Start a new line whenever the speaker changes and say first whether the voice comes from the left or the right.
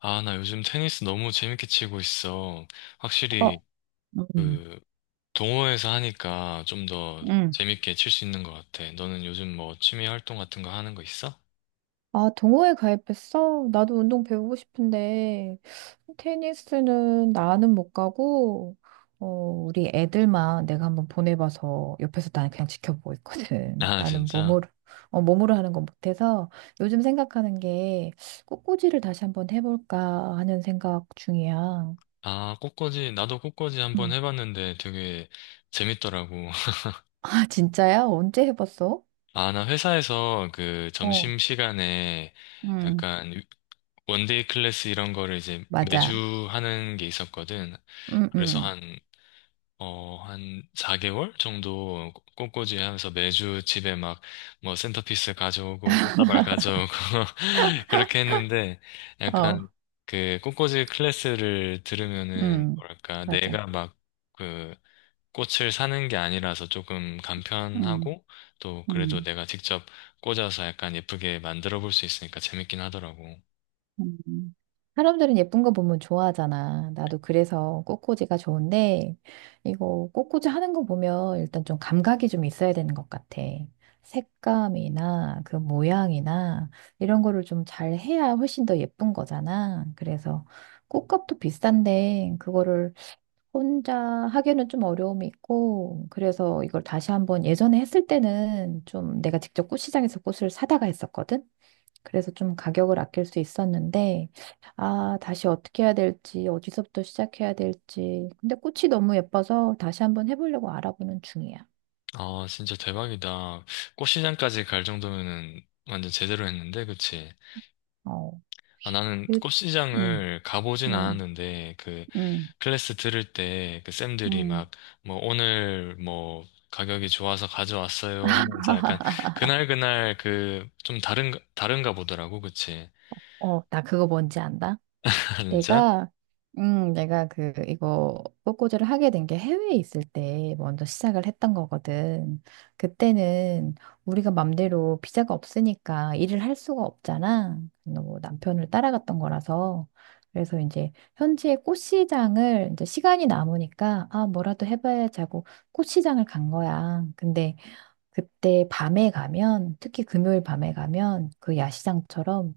left: 아, 나 요즘 테니스 너무 재밌게 치고 있어.
right: 어,
left: 확실히
right: 음,
left: 그 동호회에서 하니까 좀 더
right: 음.
left: 재밌게 칠 수 있는 것 같아. 너는 요즘 뭐 취미 활동 같은 거 하는 거 있어?
right: 아, 동호회 가입했어? 나도 운동 배우고 싶은데, 테니스는 나는 못 가고, 우리 애들만 내가 한번 보내봐서 옆에서 나는 그냥 지켜보고 있거든.
left: 아,
right: 나는
left: 진짜?
right: 몸으로, 몸으로 하는 건 못해서 요즘 생각하는 게 꽃꽂이를 다시 한번 해볼까 하는 생각 중이야.
left: 아, 꽃꽂이, 나도 꽃꽂이 한번
right: 음.
left: 해봤는데 되게 재밌더라고.
right: 아, 진짜야? 언제 해봤어?
left: 아, 나 회사에서 그
right: 어,
left: 점심시간에
right: 음,
left: 약간 원데이 클래스 이런 거를 이제
right: 맞아.
left: 매주 하는 게 있었거든.
right: 음,
left: 그래서
right: 음,
left: 한 4개월 정도 꽃꽂이 하면서 매주 집에 막 뭐 센터피스 가져오고 꽃다발 가져오고 그렇게 했는데
right: 어,
left: 약간 그 꽃꽂이 클래스를 들으면은
right: 음,
left: 뭐랄까
right: 맞아.
left: 내가 막 그 꽃을 사는 게 아니라서 조금 간편하고 또 그래도
right: 음,
left: 내가 직접 꽂아서 약간 예쁘게 만들어 볼 수 있으니까 재밌긴 하더라고.
right: 음. 사람들은 예쁜 거 보면 좋아하잖아. 나도 그래서 꽃꽂이가 좋은데, 이거 꽃꽂이 하는 거 보면 일단 좀 감각이 좀 있어야 되는 것 같아. 색감이나 그 모양이나 이런 거를 좀 잘 해야 훨씬 더 예쁜 거잖아. 그래서 꽃값도 비싼데, 그거를 혼자 하기에는 좀 어려움이 있고, 그래서 이걸 다시 한번 예전에 했을 때는 좀 내가 직접 꽃시장에서 꽃을 사다가 했었거든? 그래서 좀 가격을 아낄 수 있었는데, 아, 다시 어떻게 해야 될지, 어디서부터 시작해야 될지. 근데 꽃이 너무 예뻐서 다시 한번 해보려고 알아보는 중이야.
left: 아, 진짜 대박이다. 꽃시장까지 갈 정도면은 완전 제대로 했는데, 그치?
right: 어,
left: 아, 나는
right: 그, 음,
left: 꽃시장을 가보진
right: 음,
left: 않았는데, 그,
right: 음,
left: 클래스 들을 때, 그 쌤들이
right: 음.
left: 막, 뭐, 오늘, 뭐, 가격이 좋아서 가져왔어요 하면서 약간, 그날그날 그, 좀 다른가 보더라고, 그치?
right: 어, 나 그거 뭔지 안다?
left: 진짜?
right: 내가 내가 그 이거 꽃꽂이를 하게 된 게 해외에 있을 때 먼저 시작을 했던 거거든. 그때는 우리가 맘대로 비자가 없으니까 일을 할 수가 없잖아. 뭐 남편을 따라갔던 거라서 그래서 이제 현지의 꽃시장을 이제 시간이 남으니까 아 뭐라도 해봐야지 하고 꽃시장을 간 거야. 근데 그때 밤에 가면, 특히 금요일 밤에 가면 그 야시장처럼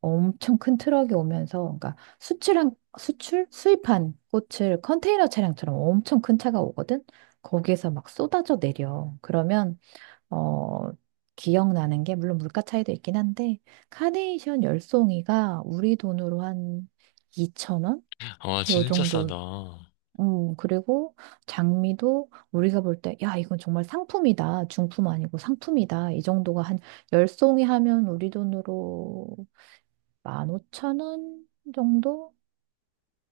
right: 엄청 큰 트럭이 오면서, 그러니까 수출한, 수출? 수입한 꽃을 컨테이너 차량처럼 엄청 큰 차가 오거든? 거기에서 막 쏟아져 내려. 그러면, 어, 기억나는 게, 물론 물가 차이도 있긴 한데, 카네이션 열송이가 우리 돈으로 한2천원
left: 와,
right: 요
left: 진짜
right: 정도
left: 싸다.
right: 그리고 장미도 우리가 볼 때, 야, 이건 정말 상품이다. 중품 아니고 상품이다. 이 정도가 한 10송이 하면 우리 돈으로 15,000원 정도?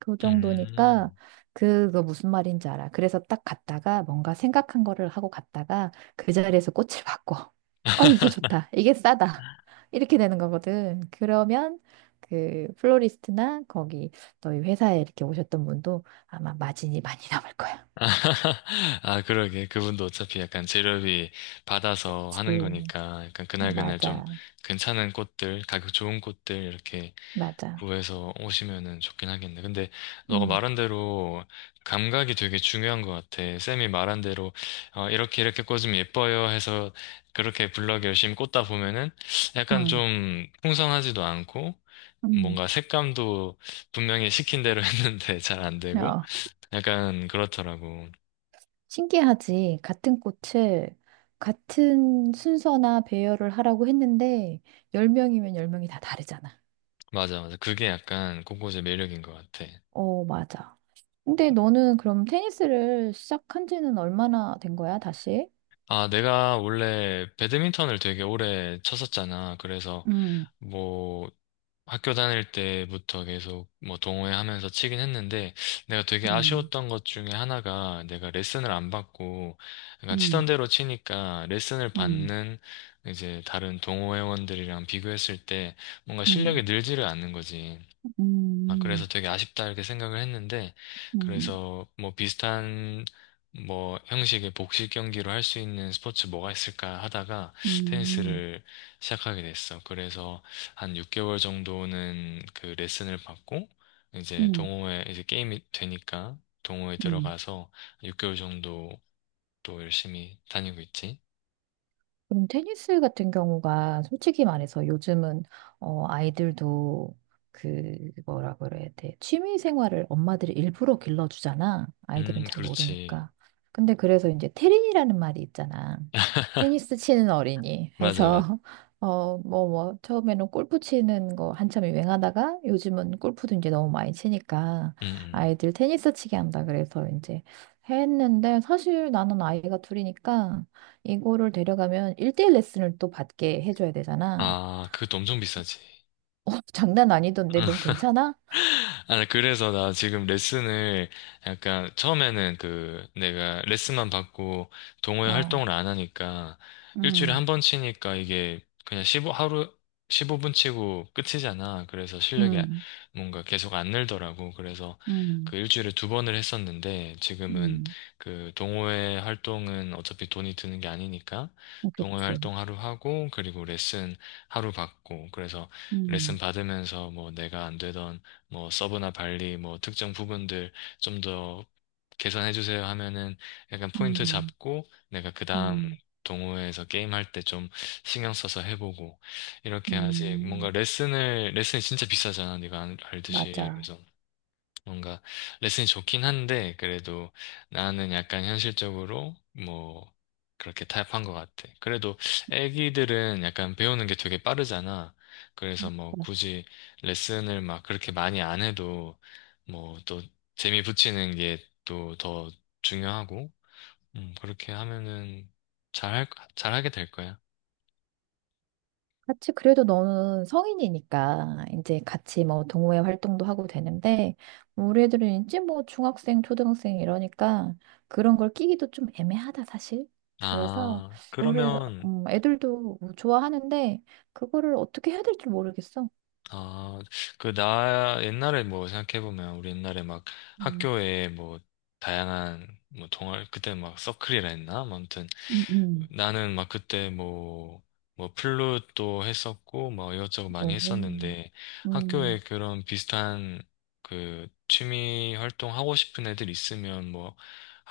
right: 그 정도니까
left: 음.
right: 그거 무슨 말인지 알아. 그래서 딱 갔다가 뭔가 생각한 거를 하고 갔다가 그 자리에서 꽃을 바꿔. 어, 이게 좋다. 이게 싸다. 이렇게 되는 거거든. 그러면 그 플로리스트나 거기 너희 회사에 이렇게 오셨던 분도 아마 마진이 많이 남을 거야.
left: 아, 그러게. 그분도 어차피 약간 재료비 받아서 하는
right: 그치.
left: 거니까, 약간 그날그날 좀
right: 맞아.
left: 괜찮은 꽃들, 가격 좋은 꽃들, 이렇게
right: 맞아.
left: 구해서 오시면은 좋긴 하겠네. 근데 너가
right: 음,
left: 말한 대로 감각이 되게 중요한 것 같아. 쌤이 말한 대로 이렇게 이렇게 꽂으면 예뻐요 해서 그렇게 블럭 열심히 꽂다 보면은 약간
right: 음,
left: 좀 풍성하지도 않고
right: 음.
left: 뭔가 색감도 분명히 시킨 대로 했는데 잘 안 되고
right: 어,
left: 약간 그렇더라고.
right: 신기하지. 같은 꽃을 같은 순서나 배열을 하라고 했는데, 10명이면 10명이 다 다르잖아.
left: 맞아, 맞아. 그게 약간 꽃꽂이의 매력인 것 같아.
right: 어, 맞아. 근데 너는 그럼 테니스를 시작한 지는 얼마나 된 거야, 다시?
left: 아, 내가 원래 배드민턴을 되게 오래 쳤었잖아. 그래서
right: 음,
left: 뭐 학교 다닐 때부터 계속 뭐 동호회하면서 치긴 했는데 내가 되게
right: 음,
left: 아쉬웠던 것 중에 하나가 내가 레슨을 안 받고 약간 치던
right: 음,
left: 대로 치니까 레슨을
right: 음,
left: 받는 이제 다른 동호회원들이랑 비교했을 때 뭔가
right: 음,
left: 실력이 늘지를 않는 거지. 아, 그래서
right: 음,
left: 되게 아쉽다 이렇게 생각을 했는데,
right: 음,
left: 그래서 뭐 비슷한 뭐 형식의 복식 경기로 할 수 있는 스포츠 뭐가 있을까 하다가
right: 음,
left: 테니스를 시작하게 됐어. 그래서 한 6개월 정도는 그 레슨을 받고,
right: 음,
left: 이제
right: 음.
left: 동호회, 이제 게임이 되니까 동호회
right: 음.
left: 들어가서 6개월 정도 또 열심히 다니고 있지.
right: 그럼 테니스 같은 경우가 솔직히 말해서 요즘은 어, 아이들도 그 뭐라 그래야 돼. 취미 생활을 엄마들이 일부러 길러주잖아. 아이들은 잘
left: 그렇지.
right: 모르니까. 근데 그래서 이제 테린이라는 말이 있잖아. 테니스 치는 어린이
left: 맞아,
right: 해서
left: 맞아.
right: 뭐, 뭐, 처음에는 골프 치는 거 한참 유행하다가 요즘은 골프도 이제 너무 많이 치니까
left: 음, 음.
right: 아이들 테니스 치게 한다 그래서 이제 했는데 사실 나는 아이가 둘이니까 이거를 데려가면 1대1 레슨을 또 받게 해줘야 되잖아.
left: 아, 그것도 엄청 비싸지.
right: 어, 장난 아니던데, 넌 괜찮아?
left: 아, 그래서 나 지금 레슨을 약간 처음에는 그 내가 레슨만 받고 동호회
right: 어,
left: 활동을 안 하니까 일주일에 한
right: 음,
left: 번 치니까 이게 그냥 15, 하루 15분 치고 끝이잖아. 그래서 실력이
right: 음,
left: 뭔가 계속 안 늘더라고. 그래서
right: 음,
left: 그 일주일에 두 번을 했었는데 지금은
right: 음,
left: 그 동호회 활동은 어차피 돈이 드는 게 아니니까
right: 어,
left: 동호회
right: 그치.
left: 활동 하루 하고 그리고 레슨 하루 받고 그래서 레슨
right: 음,
left: 받으면서 뭐 내가 안 되던 뭐 서브나 발리 뭐 특정 부분들 좀 더 개선해 주세요 하면은 약간 포인트
right: 음,
left: 잡고 내가 그 다음
right: 음,
left: 동호회에서 게임할 때 좀 신경 써서 해보고 이렇게 하지. 뭔가
right: 음,
left: 레슨을 레슨이 진짜 비싸잖아, 네가 알듯이.
right: 맞아.
left: 그래서 뭔가 레슨이 좋긴 한데 그래도 나는 약간 현실적으로 뭐 그렇게 타협한 것 같아. 그래도 애기들은 약간 배우는 게 되게 빠르잖아. 그래서 뭐 굳이 레슨을 막 그렇게 많이 안 해도 뭐 또 재미 붙이는 게 또 더 중요하고 그렇게 하면은 잘 할, 잘하게 될 거야.
right: 같이 그래도 너는 성인이니까 이제 같이 뭐 동호회 활동도 하고 되는데 뭐 우리 애들은 이제 뭐 중학생, 초등학생 이러니까 그런 걸 끼기도 좀 애매하다 사실. 그래서
left: 아,
right: 우리
left: 그러면
right: 애들도 뭐 좋아하는데 그거를 어떻게 해야 될지 모르겠어.
left: 아, 나, 옛날에 뭐 생각해보면, 우리 옛날에 막
right: 음.
left: 학교에 뭐, 다양한, 뭐, 동아리, 그때 막 서클이라 했나? 뭐 아무튼,
right: 음, 음.
left: 나는 막 그때 뭐, 플룻도 했었고, 뭐, 이것저것
right: 오,
left: 많이 했었는데,
right: 음,
left: 학교에 그런 비슷한 그 취미 활동 하고 싶은 애들 있으면 뭐,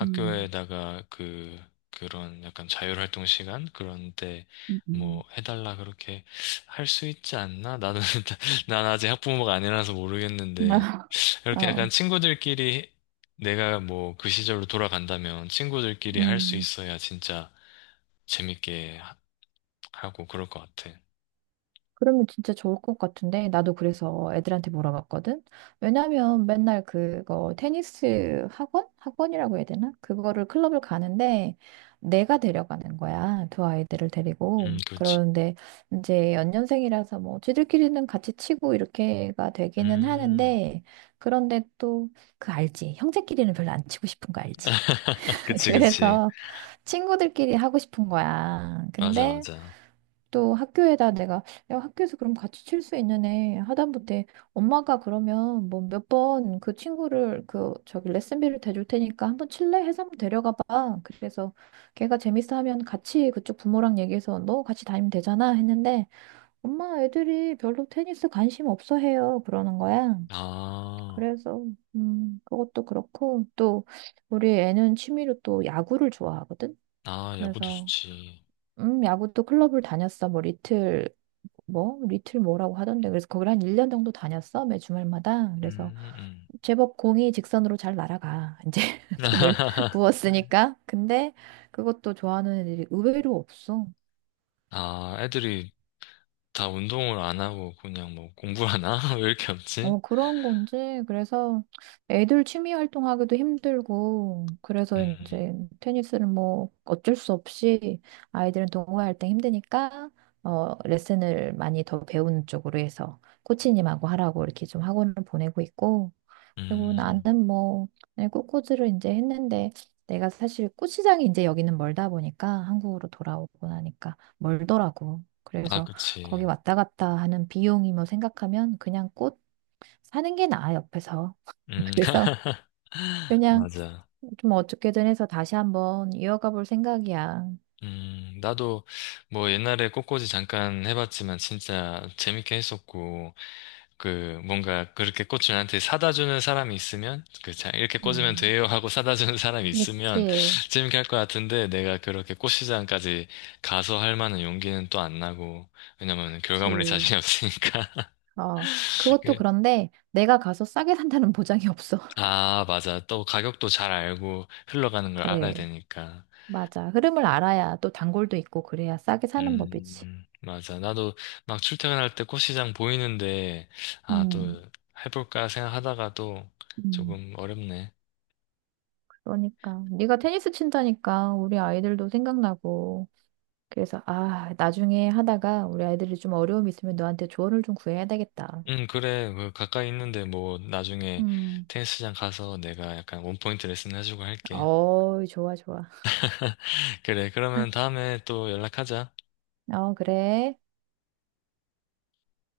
right: 음,
left: 그런 약간 자율활동 시간? 그런 데 뭐,
right: 음.
left: 해달라 그렇게 할 수 있지 않나? 나는, 난 아직 학부모가 아니라서 모르겠는데, 이렇게 약간
right: 어.
left: 친구들끼리 내가 뭐 그 시절로 돌아간다면 친구들끼리 할 수
right: 음.
left: 있어야 진짜 재밌게 하고 그럴 것 같아.
right: 그러면 진짜 좋을 것 같은데 나도 그래서 애들한테 물어봤거든. 왜냐면 맨날 그거 테니스 학원? 학원이라고 해야 되나? 그거를 클럽을 가는데 내가 데려가는 거야. 두 아이들을 데리고.
left: 그렇지.
right: 그러는데 이제 연년생이라서 뭐 쟤들끼리는 같이 치고 이렇게가 되기는
left: 음,
right: 하는데 그런데 또 그 알지. 형제끼리는 별로 안 치고 싶은 거 알지.
left: 그치, 그치.
right: 그래서 친구들끼리 하고 싶은 거야.
left: 맞아,
right: 근데
left: 맞아.
right: 또 학교에다 내가 야, 학교에서 그럼 같이 칠 수 있는 애 하다못해 엄마가 그러면 뭐 몇 번 그 친구를 그 저기 레슨비를 대줄 테니까 한번 칠래 해서 한번 데려가 봐. 그래서 걔가 재밌어 하면 같이 그쪽 부모랑 얘기해서 너 같이 다니면 되잖아 했는데 엄마 애들이 별로 테니스 관심 없어 해요. 그러는 거야.
left: 아,
right: 그래서 그것도 그렇고 또 우리 애는 취미로 또 야구를 좋아하거든.
left: 아, 야구도
right: 그래서
left: 좋지.
right: 야구도 클럽을 다녔어. 뭐 리틀 뭐 리틀 뭐라고 하던데. 그래서 거기를 한 1년 정도 다녔어. 매 주말마다. 그래서
left: 음, 음.
right: 제법 공이 직선으로 잘 날아가. 이제 돈을 부었으니까. 근데 그것도 좋아하는 애들이 의외로 없어.
left: 아, 애들이 다 운동을 안 하고 그냥 뭐 공부하나? 왜 이렇게 없지?
right: 어, 그런 건지, 그래서 애들 취미 활동하기도 힘들고, 그래서
left: 음,
right: 이제 테니스를 뭐 어쩔 수 없이 아이들은 동호회할 때 힘드니까, 레슨을 많이 더 배우는 쪽으로 해서 코치님하고 하라고 이렇게 좀 학원을 보내고 있고, 그리고
left: 음.
right: 나는 뭐, 그냥 꽃꽂이를 이제 했는데, 내가 사실 꽃시장이 이제 여기는 멀다 보니까, 한국으로 돌아오고 나니까 멀더라고.
left: 아,
right: 그래서 거기
left: 그치.
right: 왔다 갔다 하는 비용이 뭐 생각하면 그냥 꽃 사는 게 나아, 옆에서.
left: 음,
right: 그래서 그냥
left: 맞아.
right: 좀 어떻게든 해서 다시 한번 이어가 볼 생각이야.
left: 나도 뭐 옛날에 꽃꽂이 잠깐 해봤지만 진짜 재밌게 했었고, 그 뭔가 그렇게 꽃을 나한테 사다 주는 사람이 있으면, 그 자, 이렇게 꽂으면
right: 음.
left: 돼요 하고 사다 주는 사람이 있으면
right: 그치,
left: 재밌게 할 것 같은데 내가 그렇게 꽃시장까지 가서 할 만한 용기는 또 안 나고, 왜냐면 결과물에
right: 그치.
left: 자신이 없으니까.
right: 어, 그것도
left: 그-
right: 그런데 내가 가서 싸게 산다는 보장이 없어.
left: 아, 맞아. 또 가격도 잘 알고 흘러가는 걸 알아야
right: 그래,
left: 되니까.
right: 맞아. 흐름을 알아야 또 단골도 있고 그래야 싸게 사는 법이지.
left: 맞아. 나도 막 출퇴근할 때 꽃시장 보이는데, 아, 또
right: 음.
left: 해볼까 생각하다가도
right: 음.
left: 조금 어렵네.
right: 그러니까 네가 테니스 친다니까 우리 아이들도 생각나고 그래서 아 나중에 하다가 우리 아이들이 좀 어려움이 있으면 너한테 조언을 좀 구해야 되겠다.
left: 응 그래. 그 가까이 있는데 뭐 나중에
right: 음.
left: 테니스장 가서 내가 약간 원포인트 레슨 해주고 할게.
right: 어, 좋아, 좋아.
left: 그래. 그러면 다음에 또 연락하자.
right: 어, 그래.